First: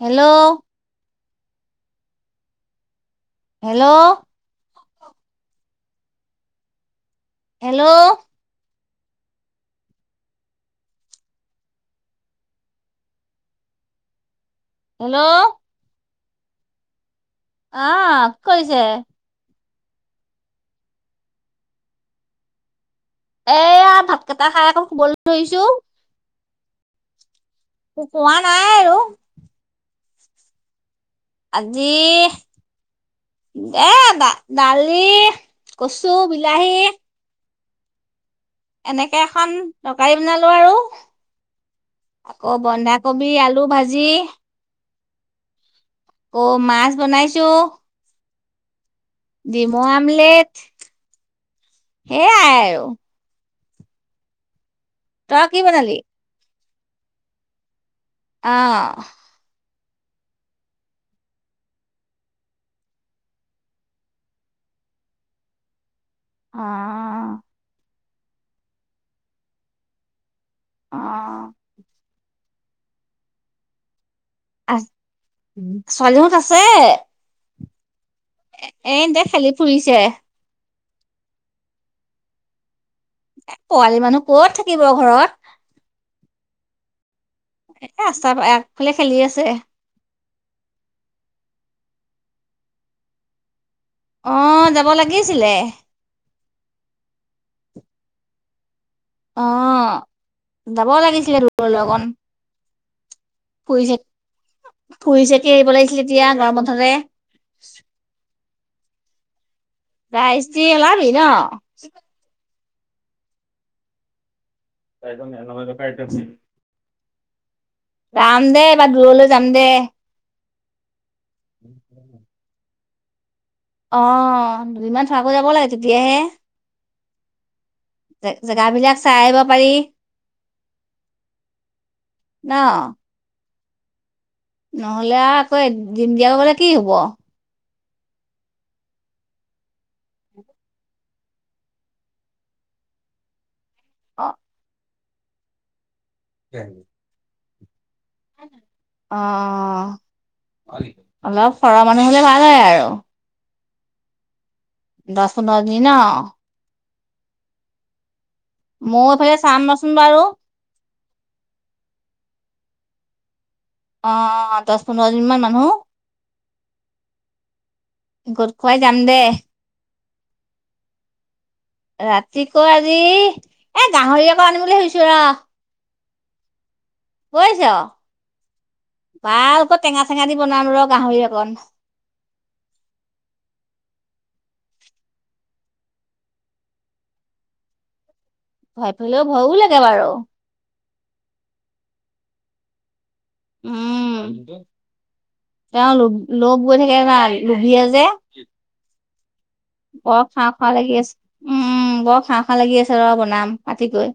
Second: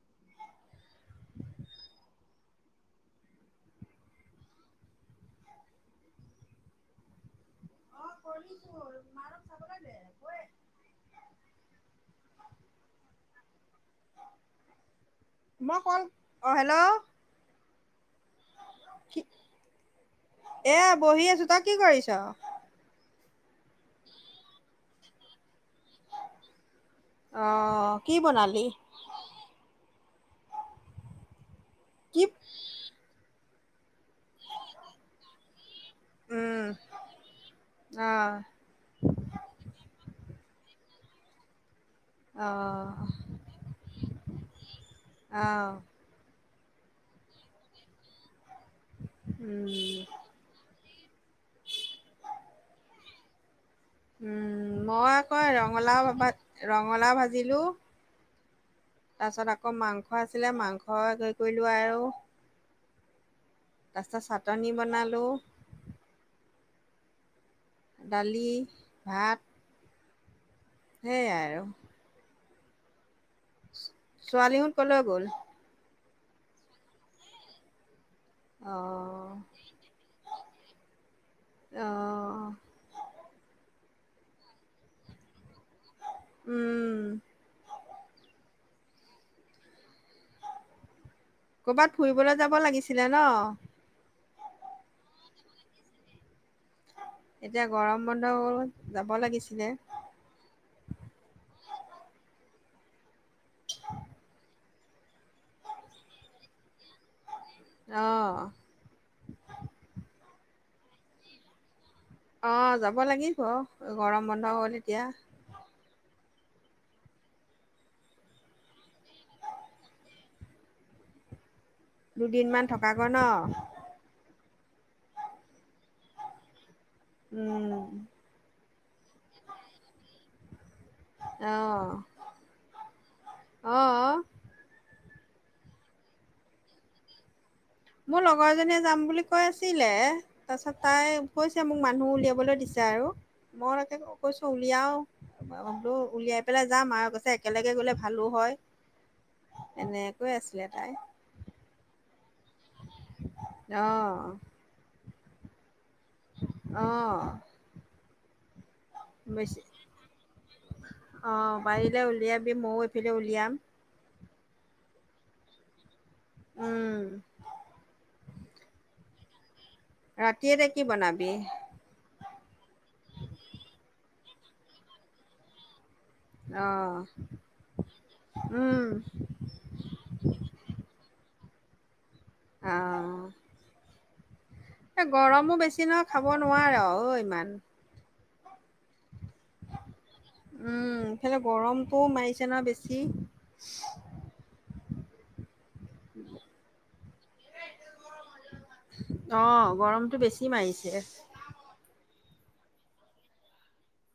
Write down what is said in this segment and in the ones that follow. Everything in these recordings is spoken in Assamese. হেল্ল'। হেল্ল'। হেল্ল'। কৰিছোঁ মাৰক চাবলৈ দে গৈয় আছোঁ। হেল্ল' [unintelligible] মই কল। অহ, হেল্ল'। অহ' কৈছে। এ বহি আছোঁ। তই কি কৰিছ? এয়া ভাত কেইটা খাই আকৌ শুবলৈ ধৰিছোঁ। অ কি কোৱা নাই বনালি আৰু। আজি কি এ দা দালি কছো বিলাহী। অ', এনেকে এখন তৰকাৰী বনালো আৰু আকৌ আহ বন্ধাকবি আলু ভাজি অহ'। অহ' মাছ বনাইছোঁ। উম ডিমো আমলেট সেইয়াই আৰু। উম' মই আকৌ তই কি বনালি ৰঙালাওা, ৰঙালাও ভাজিলো। অহ'। তাৰপিছত আকৌ মাংস আছিলে মাংস [unintelligible] কৰিলো আৰু। তাৰপিছত চাটনি বনালোঁ। অ', দালি ভাত। সেই আৰু। ছোৱালী অ শুন কলৈ গ'ল? ছোৱালীহঁত আছে। অ এনদে খেলি ফুৰিছে। অ', এ পোৱালি মানুহ কত থাকিব ঘৰত। উম, এ ৰাস্তাৰ আগফালে খেলি আছে। কৰ'বাত ফুৰিবলৈ যাব লাগিছিলে ন। অ', যাব লাগিছিলে। এতিয়া গৰম বন্ধ যাব অ লাগিছিলে। যাব লাগিছিলে দূৰৰ লগন ফুৰি চ ফুৰি চকে এৰিব লাগিছিলে এতিয়া গৰম বন্ধতে। অ', ৰাইজ উলাবি ন'। অ', যাব লাগিব গৰম বন্ধ হল। এতিয়া [unintelligible] ৰাম দে এইবা দূৰলৈ যাম দে। দুদিন মান থকাকৈ ন'। অ', দুদিনমান থোকাকৈ যাব লাগে তেতিয়াহে উম, জেগাবিলাক চাই আহিব পাৰি অ', ন অ' অ', নহলে আৰু আকৌ [unintelligible] কি হব। মোৰ লগৰ জনীয়ে যাম বুলি কৈ আছিলে তাৰ পিছত তাই কৈছে মোক মানুহ উলিয়াবলৈ দিছে। আৰু মই তাকে অ কৈছো উলিয়াও উলিয়াই পেলাই যাম আৰু কৈছে একেলগে গ'লে ভালো হয় অ', অ' এনেকৈ আছিলে তাই অলপ সৰা মানুহ হ'লে ভাল হয় আৰু অ', দশ পোন্ধৰ দিন ন'। অ', মই এইফালে চাম নচোন বাৰু। অ', পাৰিলে উলিয়াবি ময়ো এইফালে উলিয়াম। অ', দশ পোন্ধৰ জনি মান মানুহ। উম, গোট খুৱাই যাম দে ৰাতি এতে কি বনাবি ৰাতিকৈ আজি এ গাহৰি আকৌ আনিম বুলি ভাবিছো ৰ অঁ কৈছ ভালকৈ টেঙা চেঙা দি বনাম ৰ গাহৰি অকন অঁ এই গৰমো বেছি নহয় খাব নোৱা ৰ' অ, ইমান। ভয় পেলে ভয়ো লাগে বাৰু। উম, ইফালে গৰমটো মাৰিছে ন' বেছি। উম, তেওঁ লগ গৈ থাকে না লোভীয়া যে। অ' গৰমটো বৰ বেছি খাওঁ খাওঁ মাৰিছে। লাগি আছে উম, বৰ খাওঁ খাওঁ লাগি আছে ৰ বনাম আজি গৈ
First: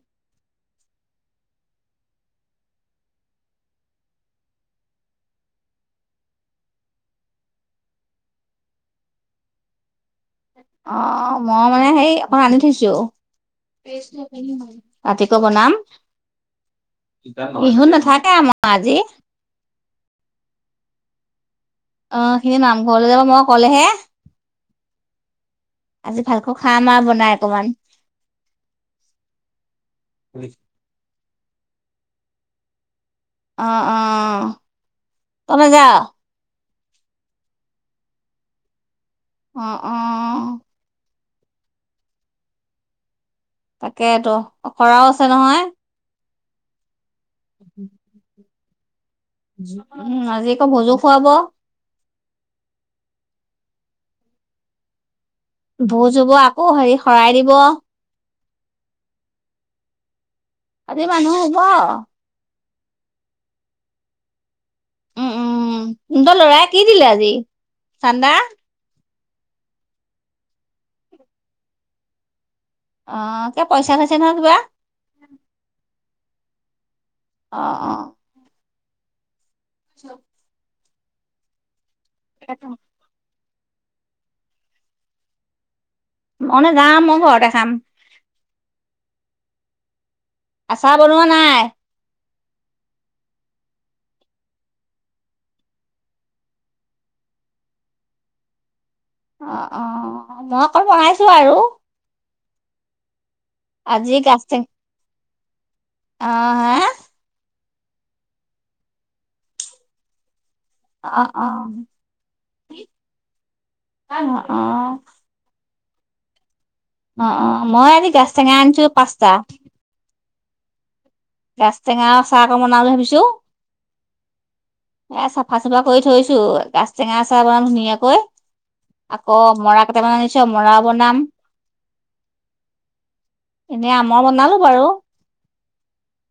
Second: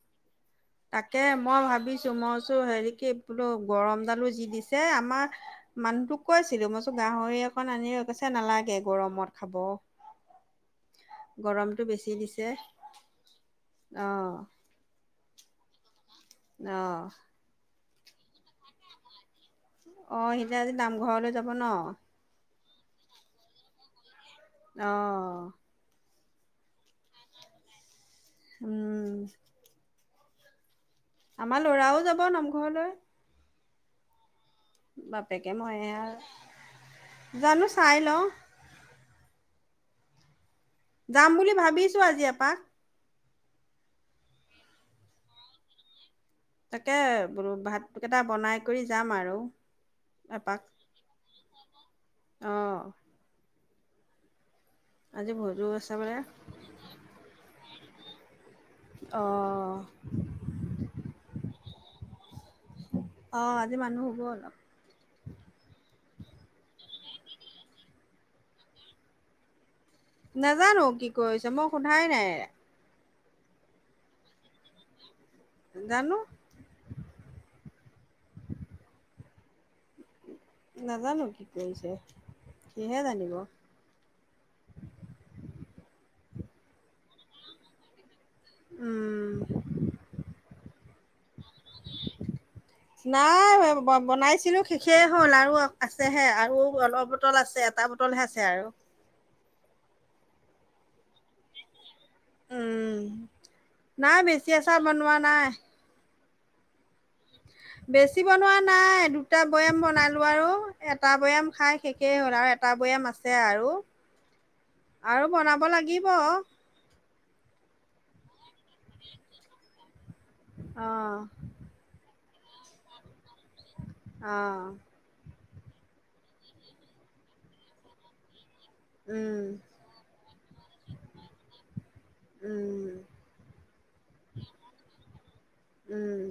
তাকে মই ভাবিছো মইচো হেৰি কি বোলো গৰম দালো যি দিছে আমাৰ মানুহটোক কৈ আছিলো মইছো গাহৰি অকন আনি কৈছে নালাগে গৰমত খাব অঁ মই গৰমটো মানে বেছি সেই অকণ দিছে। আনি থৈছো অ', ৰাতিকৈ বনাম অ'। বিহুত নাথাকে আমাৰ আজি অঁ সিহঁতে আজি নামঘৰলৈ যাব ন অ সিনি নামঘৰলৈ যাব মই ক'লেহে অঁ আজি ভালকৈ খাম আৰু বনাই অকমান উম [unintelligible] আমাৰ লৰাও যাব নামঘৰলৈ অঁ অঁ বাপেকে মইহে আৰু জানো চাই লওঁ অঁ অঁ যাম বুলি ভাবিছো আজি এপাক তাকেতো অখৰাও আছে নহয় তাকে বোলো ভাতকেইটা বনাই কৰি যাম আৰু উম আজি এপাক আকৌ ভোজো খুৱাব অঁ আজি ভোজো আছে বোলে ভোজ হব আকৌ হেৰি শৰাই দিব অঁ আজি মানুহ হ'ব অঁ আজি মানুহ হ'ব অলপ তোহোঁতৰ লৰাই কি দিলে আজি চান্দা নাজানো কি কৰিছে মই সোধাই নাই অঁ কিয় পইচা থৈছে নহয় কিবা? জানো। অঁ অঁ [unintelligible] নাজানো কি কৰিছে সিহে জানিব। ম নাযাওঁ মই ঘৰতে খাম। উম আচাৰ বনোৱা নাই। [inaudible] নাই বনাইছিলো শেষেই হ'ল, আৰু আছেহে আৰু অলপ বটল আছে এটা টা বটলহে আছে আৰু অ, অ, মই অকণ বনাইছো আৰু উম, নাই বেছি আ চাৰ বনোৱা নাই। আহ, হা' বেছি বনোৱা নাই দুটা বৈয়াম বনালোঁ আৰু অ এটা অ বৈয়াম খাই শেষেই হ'ল আৰু এটা বৈয়াম আছে আৰু অ অ আৰু বনাব লাগিব। অঁ অঁ মই আজি গাজ টেঙা আনিছো পাঁচটা। অঁ গাজ টেঙা আচাৰ অকন‌ বনাম বুলি ভাবিছো অঁ চফা চাফা কৰি থৈছো গাজ টেঙা আচাৰ বনাম ধুনীয়াকৈ আকৌ উম মৰা কটা ব আনিছ মৰা বনাম উম এনে আমৰ বনালো বাৰু উম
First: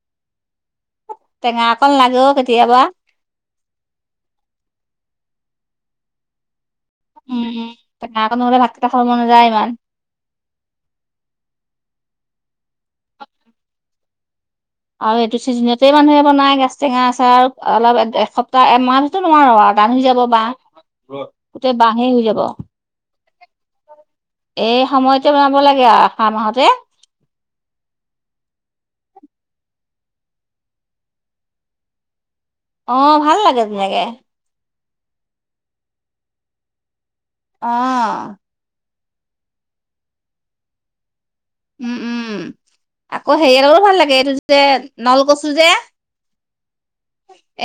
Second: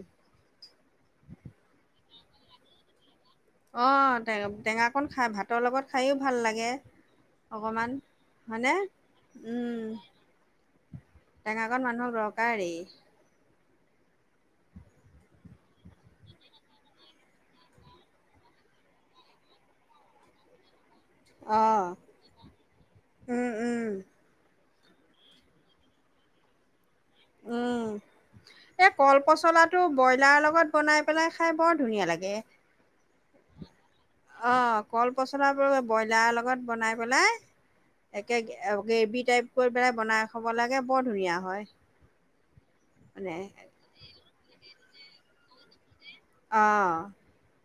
টেঙা অকন লাগে কেতিয়াবা অ, টেঙাকন খাই ভাতৰ লগত খাইয়ো ভাল লাগে। উম, উ, অকণমান টেঙা নহলে হয়নে ভাতকেইটা খাব মনযায় ইমান টেঙাকন মানুহক দৰকাৰেই আৰু এইটো চিজনতেই মানুহে বনাই গাজ টেঙা আচাৰ আৰু অলপ এসপ্তাহ এমাহতো নোৱাৰো আৰু বাঁহ হৈ যাব বাঁহ অ গোটেই বাঁহেই হৈ যাব। উম উম এই সময়তে বনাব লাগে আৰু আৰু অহা মাহতে উম এই কল পচলাটো ব্ৰইলাৰৰ লগত বনাই পেলাই খাই বৰ ধুনীয়া লাগে। অঁ, ভাল লাগে ধুনীয়াকৈ অ, কল পচল বোৰ ব্ৰইলাৰ লগত বনাই পেলাই অ একে গ্ৰেভি টাইপ কৰি পেলাই বনাই খাব লাগে বৰ ধুনীয়া হয়। উম, উম, মানে আকৌ হেৰিয়ো ভাল লাগে এইটো যে নলকচু যে আহ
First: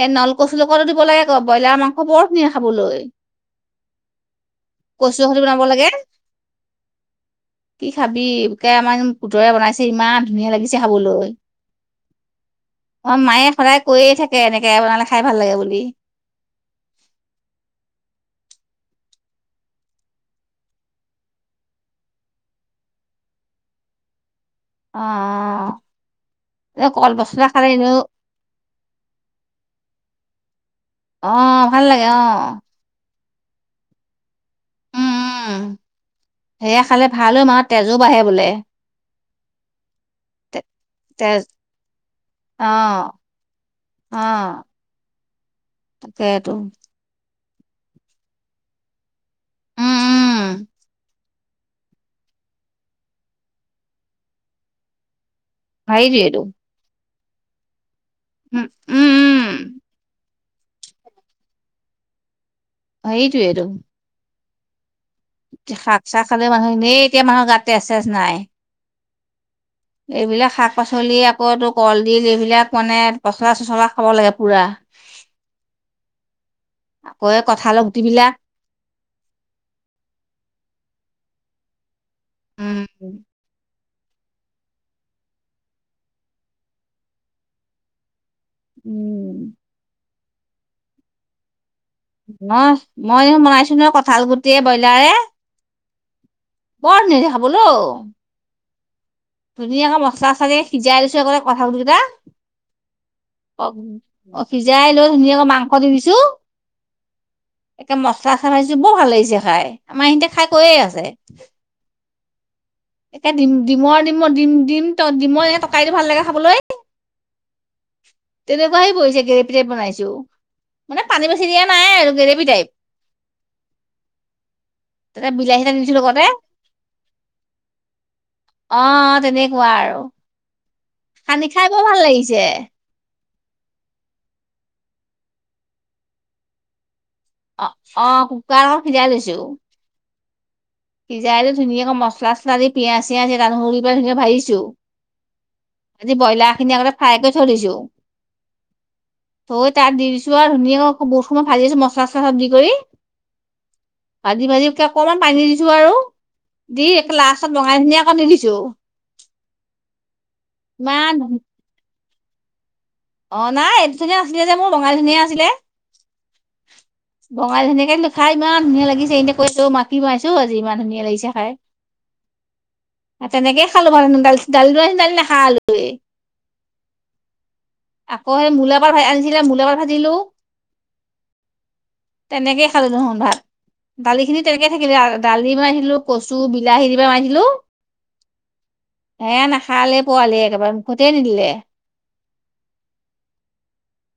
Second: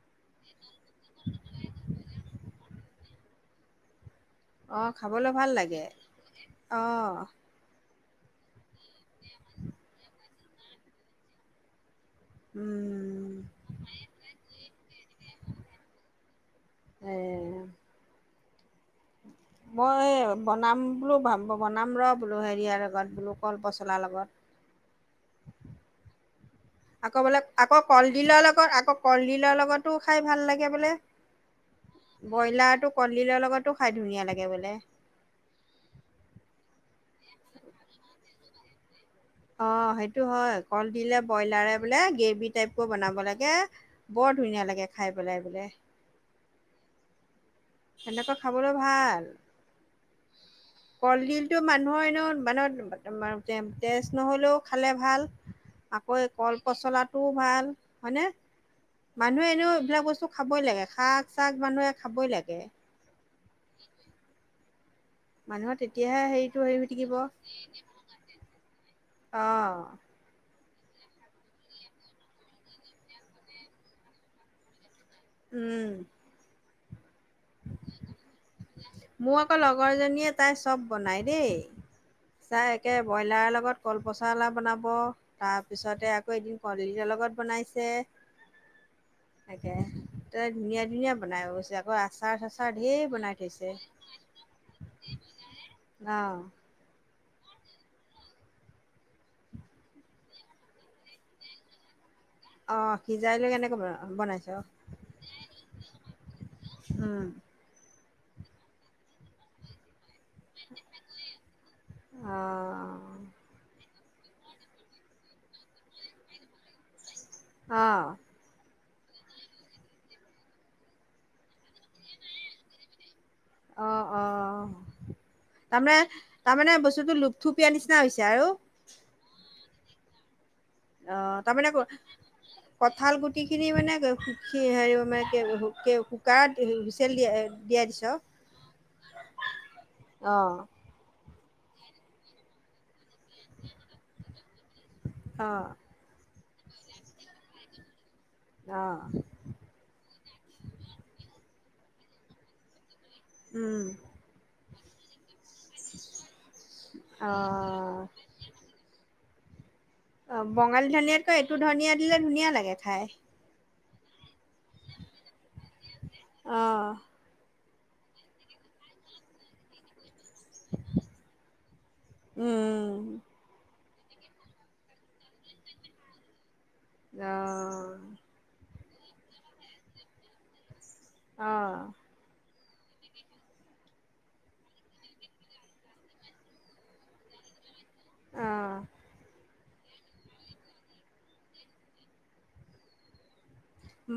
এ নলকচ লগটো দিব লাগে আ ব্ৰইলাৰ মাংস বৰ ধুনীয়া খাবলৈ। আহ, কচু খাবলৈ সতি ভাল বনাব লাগে আহ' কি খাবি, আমাৰ পুতৱে বনাইছে ইমান ধুনীয়া লাগিছে খাবলৈ। অ, উম, মায়ে সদায় কৈয়ে থাকে এনেকে বনালে খাই ভাল লাগে বুলি। এ মই এই বনাম বোলো বনাম ৰ বোলো হেৰিয়াৰ লগত বোলো কলপচলাৰ লগত অ'অ' আকৌ বোলে আকৌ কলডিলৰ লগত আকৌ কলডিলৰ লগতো খাই ভাল লাগে বোলে। অ ভাল লাগে অ দিলৰ লগতো খাই ধুনীয়া লাগে। বোলে উম, উম, সেয়া খালে ভাল ঐ মানুহৰ তেজো বাঢ়ে বোলে। অ সেইটো হয়। তে কল ডিলে তেজ ব্ৰইলাৰে বোলে গ্ৰেভি অ টাইপৰ বনাব লাগে বৰ বৰ ধুনীয়া লাগে খাই পেলাই বোলে। সেইটো সেনেকৈ খাবলৈ ভাল। উম উম কলডিলটো মানুহৰ এনেও মানত মা- তে- তেজ নহ'লেও খালে ভাল। আকৌ এ হেৰিটোৱেটো কল পচলা টোও ভাল। হয়নে? উম, উম, উম। মানুহে এনেও এইবিলাক বস্তু খাবৈ লাগে। শাক-চাক মানুহে খাবৈ লাগে। মানুহৰ যে তেতিয়াহে শাক-চাক খালে হেৰিটো মানুহৰ হেৰি হৈ এনেই থাকিব এতিয়া মানুহৰ গাত তেজ চেজ নাই। অ এইবিলাক শাক পাচলি, আকৌ তোৰ কলডিল এইবিলাক মানে পচলা চচলা খাব লাগে পুৰা। উম আকৌ এই কঁঠালৰ গুটিবিলাক মোৰ আকৌ লগৰ জনীয়ে তাই চব বনায় দেই। তাই একে উম, ব্ৰইলাৰৰ লগত কলপচলাও বনাব। তাৰপিছতে আকৌ এদিন কলডিলৰ লগত বনাইছে। উম, তাকে তাই ধুনীয়া ধুনীয়া বনায় অৱশ্যে আকৌ আচাৰ চাচাৰ নহয় ঢেৰ বনাই মইয়ো থৈছে বনাইছোঁ নহয় কঁঠাল গুটিয়ে ব্ৰইলাৰে। অঁ বৰ ধুনীয়া হৈছে খাবলৈ‌ অ' ধুনীয়াকে মছলা ছচলা দি সিজাই লৈছোঁ একেবাৰে কঠাল গুটিকিটা অঁ সিজাই লৈ অ' কেনেকৈ বন অ' বনাইছ সিজাই লৈ ধুনীয়াকৈ মাংস দি দিছোঁ উম কে মছলা চছলা দিছোঁ বৰ ভাল লাগিছে খাই। আমাৰ ইহঁতে খাই কৈয়ে আছে। অ এ ডিম-ডিমৰ, ডিমৰ, ডিম, ডিম ত-ডমৰে টৰকাৰিটো ভাল লাগে খাবলৈ অ তেনেকুৱাহৈ পৰিছে গ্ৰেভি টাইপ বনাইছো। মানে পানী বেছি দিয়া নাই আৰু গ্ৰেভি টাইপ। অঁ অঁ তাতে বিলাহী এটা তাৰমানে দিছো লগতে তাৰমানে বস্তুটো লোপথুপিয়াৰ নিচিনা হৈছে আৰু। অ তেনেকুৱা আৰু অঁ সানি তাৰমানে খাই বৰ ভাল লাগিছে। কঁঠাল গুটিখিনি মানে অহ হেৰি মানে কে-কু-কে-কুকাৰত উ অঁ অঁ কুকাৰত সিজাই লৈছোঁ। অঁ সিজাই লৈ ধুনীয়াকৈ মচলা ছচলা দি পিঁয়াজ অঁ [unintelligible] খিনি আগতে ফ্ৰাই কৰি থৈ দিছো। অঁ থৈ তাত দি দিছো আৰু ধুনীয়া বৰষুণত ভাজিছো মছা ছচলা দি কৰি উম ভাজি ভাজি একে অকমান পানী দি ছো আৰু দি একে অ লাষ্টত বঙালী ধুনিয়া অকন দি দিছোঁ। অঁ বঙালী ধনিয়াতকৈ এইটো ধনিয়া দিলে ধুনীয়া লাগে। খাই অঁ নাই এইটো ধনীয়া নাছিলে যে মোৰ বঙালী ধনিয়া আছিলে। অঁ কিন্তু খাই ইমান ধুনীয়া লাগিছে। ইহঁতে কৈ আছে, অ মা কি বনাইছ আজি ইমান ধুনীয়া লাগিছে খাই। উম আৰু তেনেকে [unintelligible] অ আকৌ সেই মূলাপাত ভ আনিছিলে মূলাপাত ভাজিলো। অঁ তেনেকে খালোঁ ভাত। দালিখিনি তেনেকে থাকিলে আৰু দালি বনাইছিলোঁ কচু বিলাহী দি পেলাই বনাইছিলোঁ। অ হে নাখালে পোৱালি একেবাৰে মুখতে নিদিলে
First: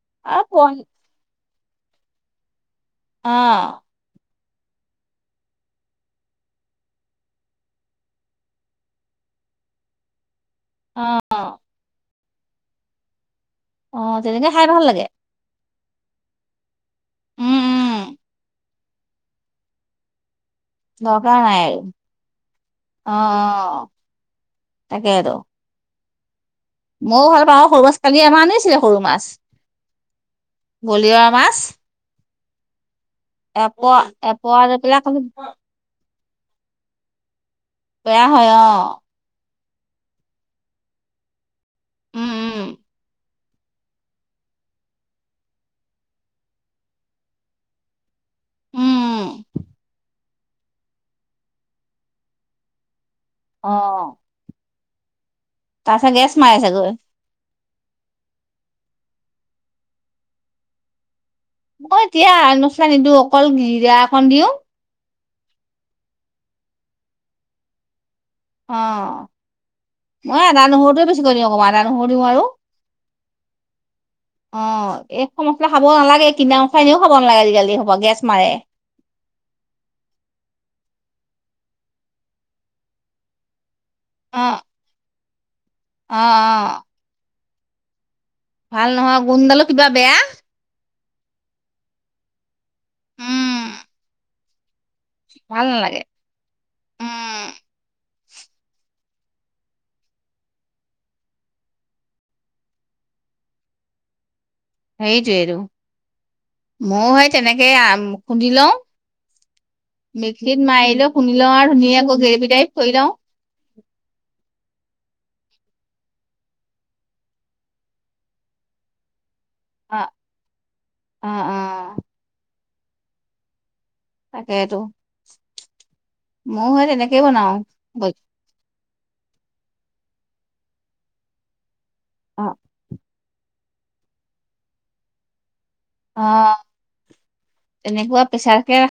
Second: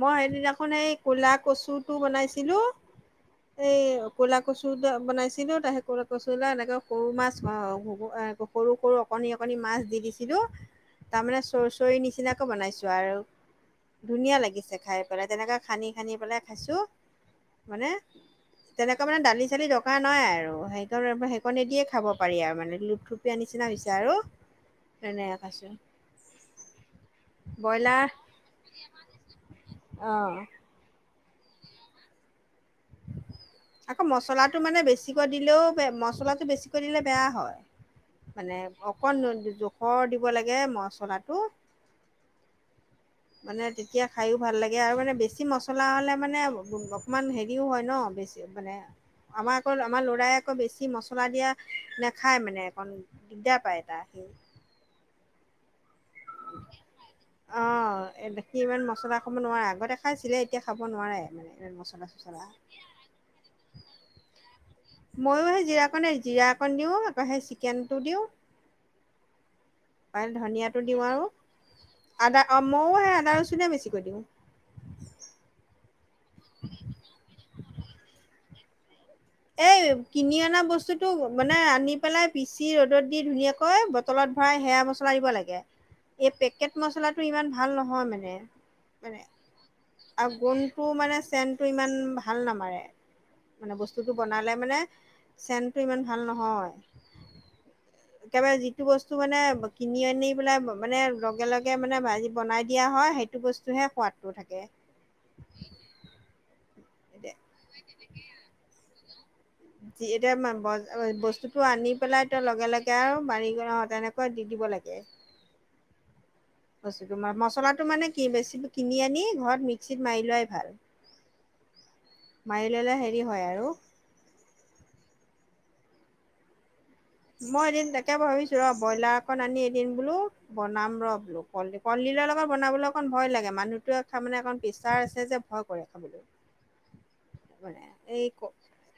মই আৰু সেইদিনাখোন পোৱালি এই কলা কচুটো বনাইছিলো অ এই কলা কচু বনাইছিলো তাৰপিছত কচু এনেকে সৰু মাছ সৰু সৰু অকণি অকণি মাছ দিছিলো তাৰমানে চৰচৰী নিচিনাকৈ বনাইছো আৰু অঁ ধুনীয়া তেনেক খাই পেলাই তেনেকৈ খানি খানি পেলাই খাইছোঁ উম মানে উম তেনেকুৱা মানে দালি চালি দকাৰ নাই আৰু সেইকণ দৰকাৰ নাই আৰু সেইকণেদিয়ে খাব পাৰি আৰু মানে অ লুপথুপীয়া নিচিনা অ হৈছে আৰু তাকেইতো [unintelligible] ময়ো ভাল পাওঁ সৰু মাছ ব্ৰইলাৰ কালি আমাৰ আনিছিলে সৰু মাছ অঁ বলিয়ৰা মাছ এপোৱা আকৌ মছলাটো এপোৱা লৈ মানে পেলাই খালি বেছিকৈ দিলেও মচলা বেছিকৈ দিলে বেয়া হয় বেয়া হয় মানে অ অকন ঘৰ দিব লাগে মচলাটো উম উম মানে তেতিয়া খাইও ভাল লাগে আৰু মানে বেছি মছলা হলে মানে অকমান হেৰিও হয় ন বেছি মানে উম উম আমাৰ আকৌ আমাৰ ল'ৰাই আকৌ বেছি মছলা দিয়া নাখায় মানে অকণ দিগদাৰ অ পায় এটা আহিল তাৰ ওচৰত গেছ নাই চাগৈ অ কি ইমান মছলা খাব নোৱাৰে আগতে খাইছিলে এতিয়া খাব নোৱাৰে মানে ইমান মছলা চছলা। [unintelligible] ময়ো সেই জিৰাকণে জিৰা অকণ দিওঁ আকৌ সেই চিকেনটো দিওঁ অঁ ধনিয়টো দিওঁ আৰু অকমান আদা নহৰু দিওঁ আৰু আদা অ ময়ো সেই আদা ৰচুনে বেছিকৈ দিওঁ অ এই মছলা খাব নালাগে কিনা মছলা এনেও খাব নালাগে আজিকালি চব গেছ মাৰে এই কিনি অনা বস্তুটো মানে আনি পেলাই পিচি ৰ'দত দি ধুনীয়াাকৈ কৈ বটলত অ ভৰাই সেয়া মছলা দিব লাগে অ অ এই পেকেট মচলাটো ইমান ভাল নহয় মানে ভাল নহয় মানে গোন্ডালো [unintelligible] কিবা বেয়া আৰু গোন্ধটো মানে চেনটো ইমান ভাল নামাৰে উম মানে বস্তুতটো বনালে মানে ভাল চেনটো নালাগে ইমান ভাল নহয় উম একেবাৰে যিটো বস্তু বস্তু মানে কিনি আনি পেলাই মানে লগে লগে ভাজি বনাই দিয়া হয় সেইটো বস্তুহে সোৱাদটো থাকে সেইটোৱেইটো ময়ও সেই এতিয়া তেনেকে খুন্দি লওঁ এতিয়া মিক্সিত মাৰি লৈ খুন্দি লওঁ বস্তুতটো আৰু আনি ধুনীয়াকৈ আকৌ পেলাই ত গ্ৰেভি লগে টাইপ কৰি লগে লওঁ। আৰু বাৰী তেনেকৈ দি দিব লাগে। [unintelligible] মছলাটো মানে কি বেছি কিনি আনি ঘৰত মিক্সিত অ', মাৰি লোৱাই ভাল অ', অ', মাৰি ললে হেৰি হয় আৰু তাকেইটো মই সেই তেনেকে মই এদিন তাকে ভাবিছো ৰ ব্ৰইলাৰ অকন আনি এদিন বোলো বনাম ৰ বোলো কল কলডিলৰ লগত অ', বনাবলৈ অকণ ভয় লাগে মানুহটোৱে তাৰ মানে অকণ প্ৰেচাৰ আছে যে ভয় কৰে খাবলৈ অ মানে তেনেকুৱা এই প্ৰেছাৰ কে ৰাখ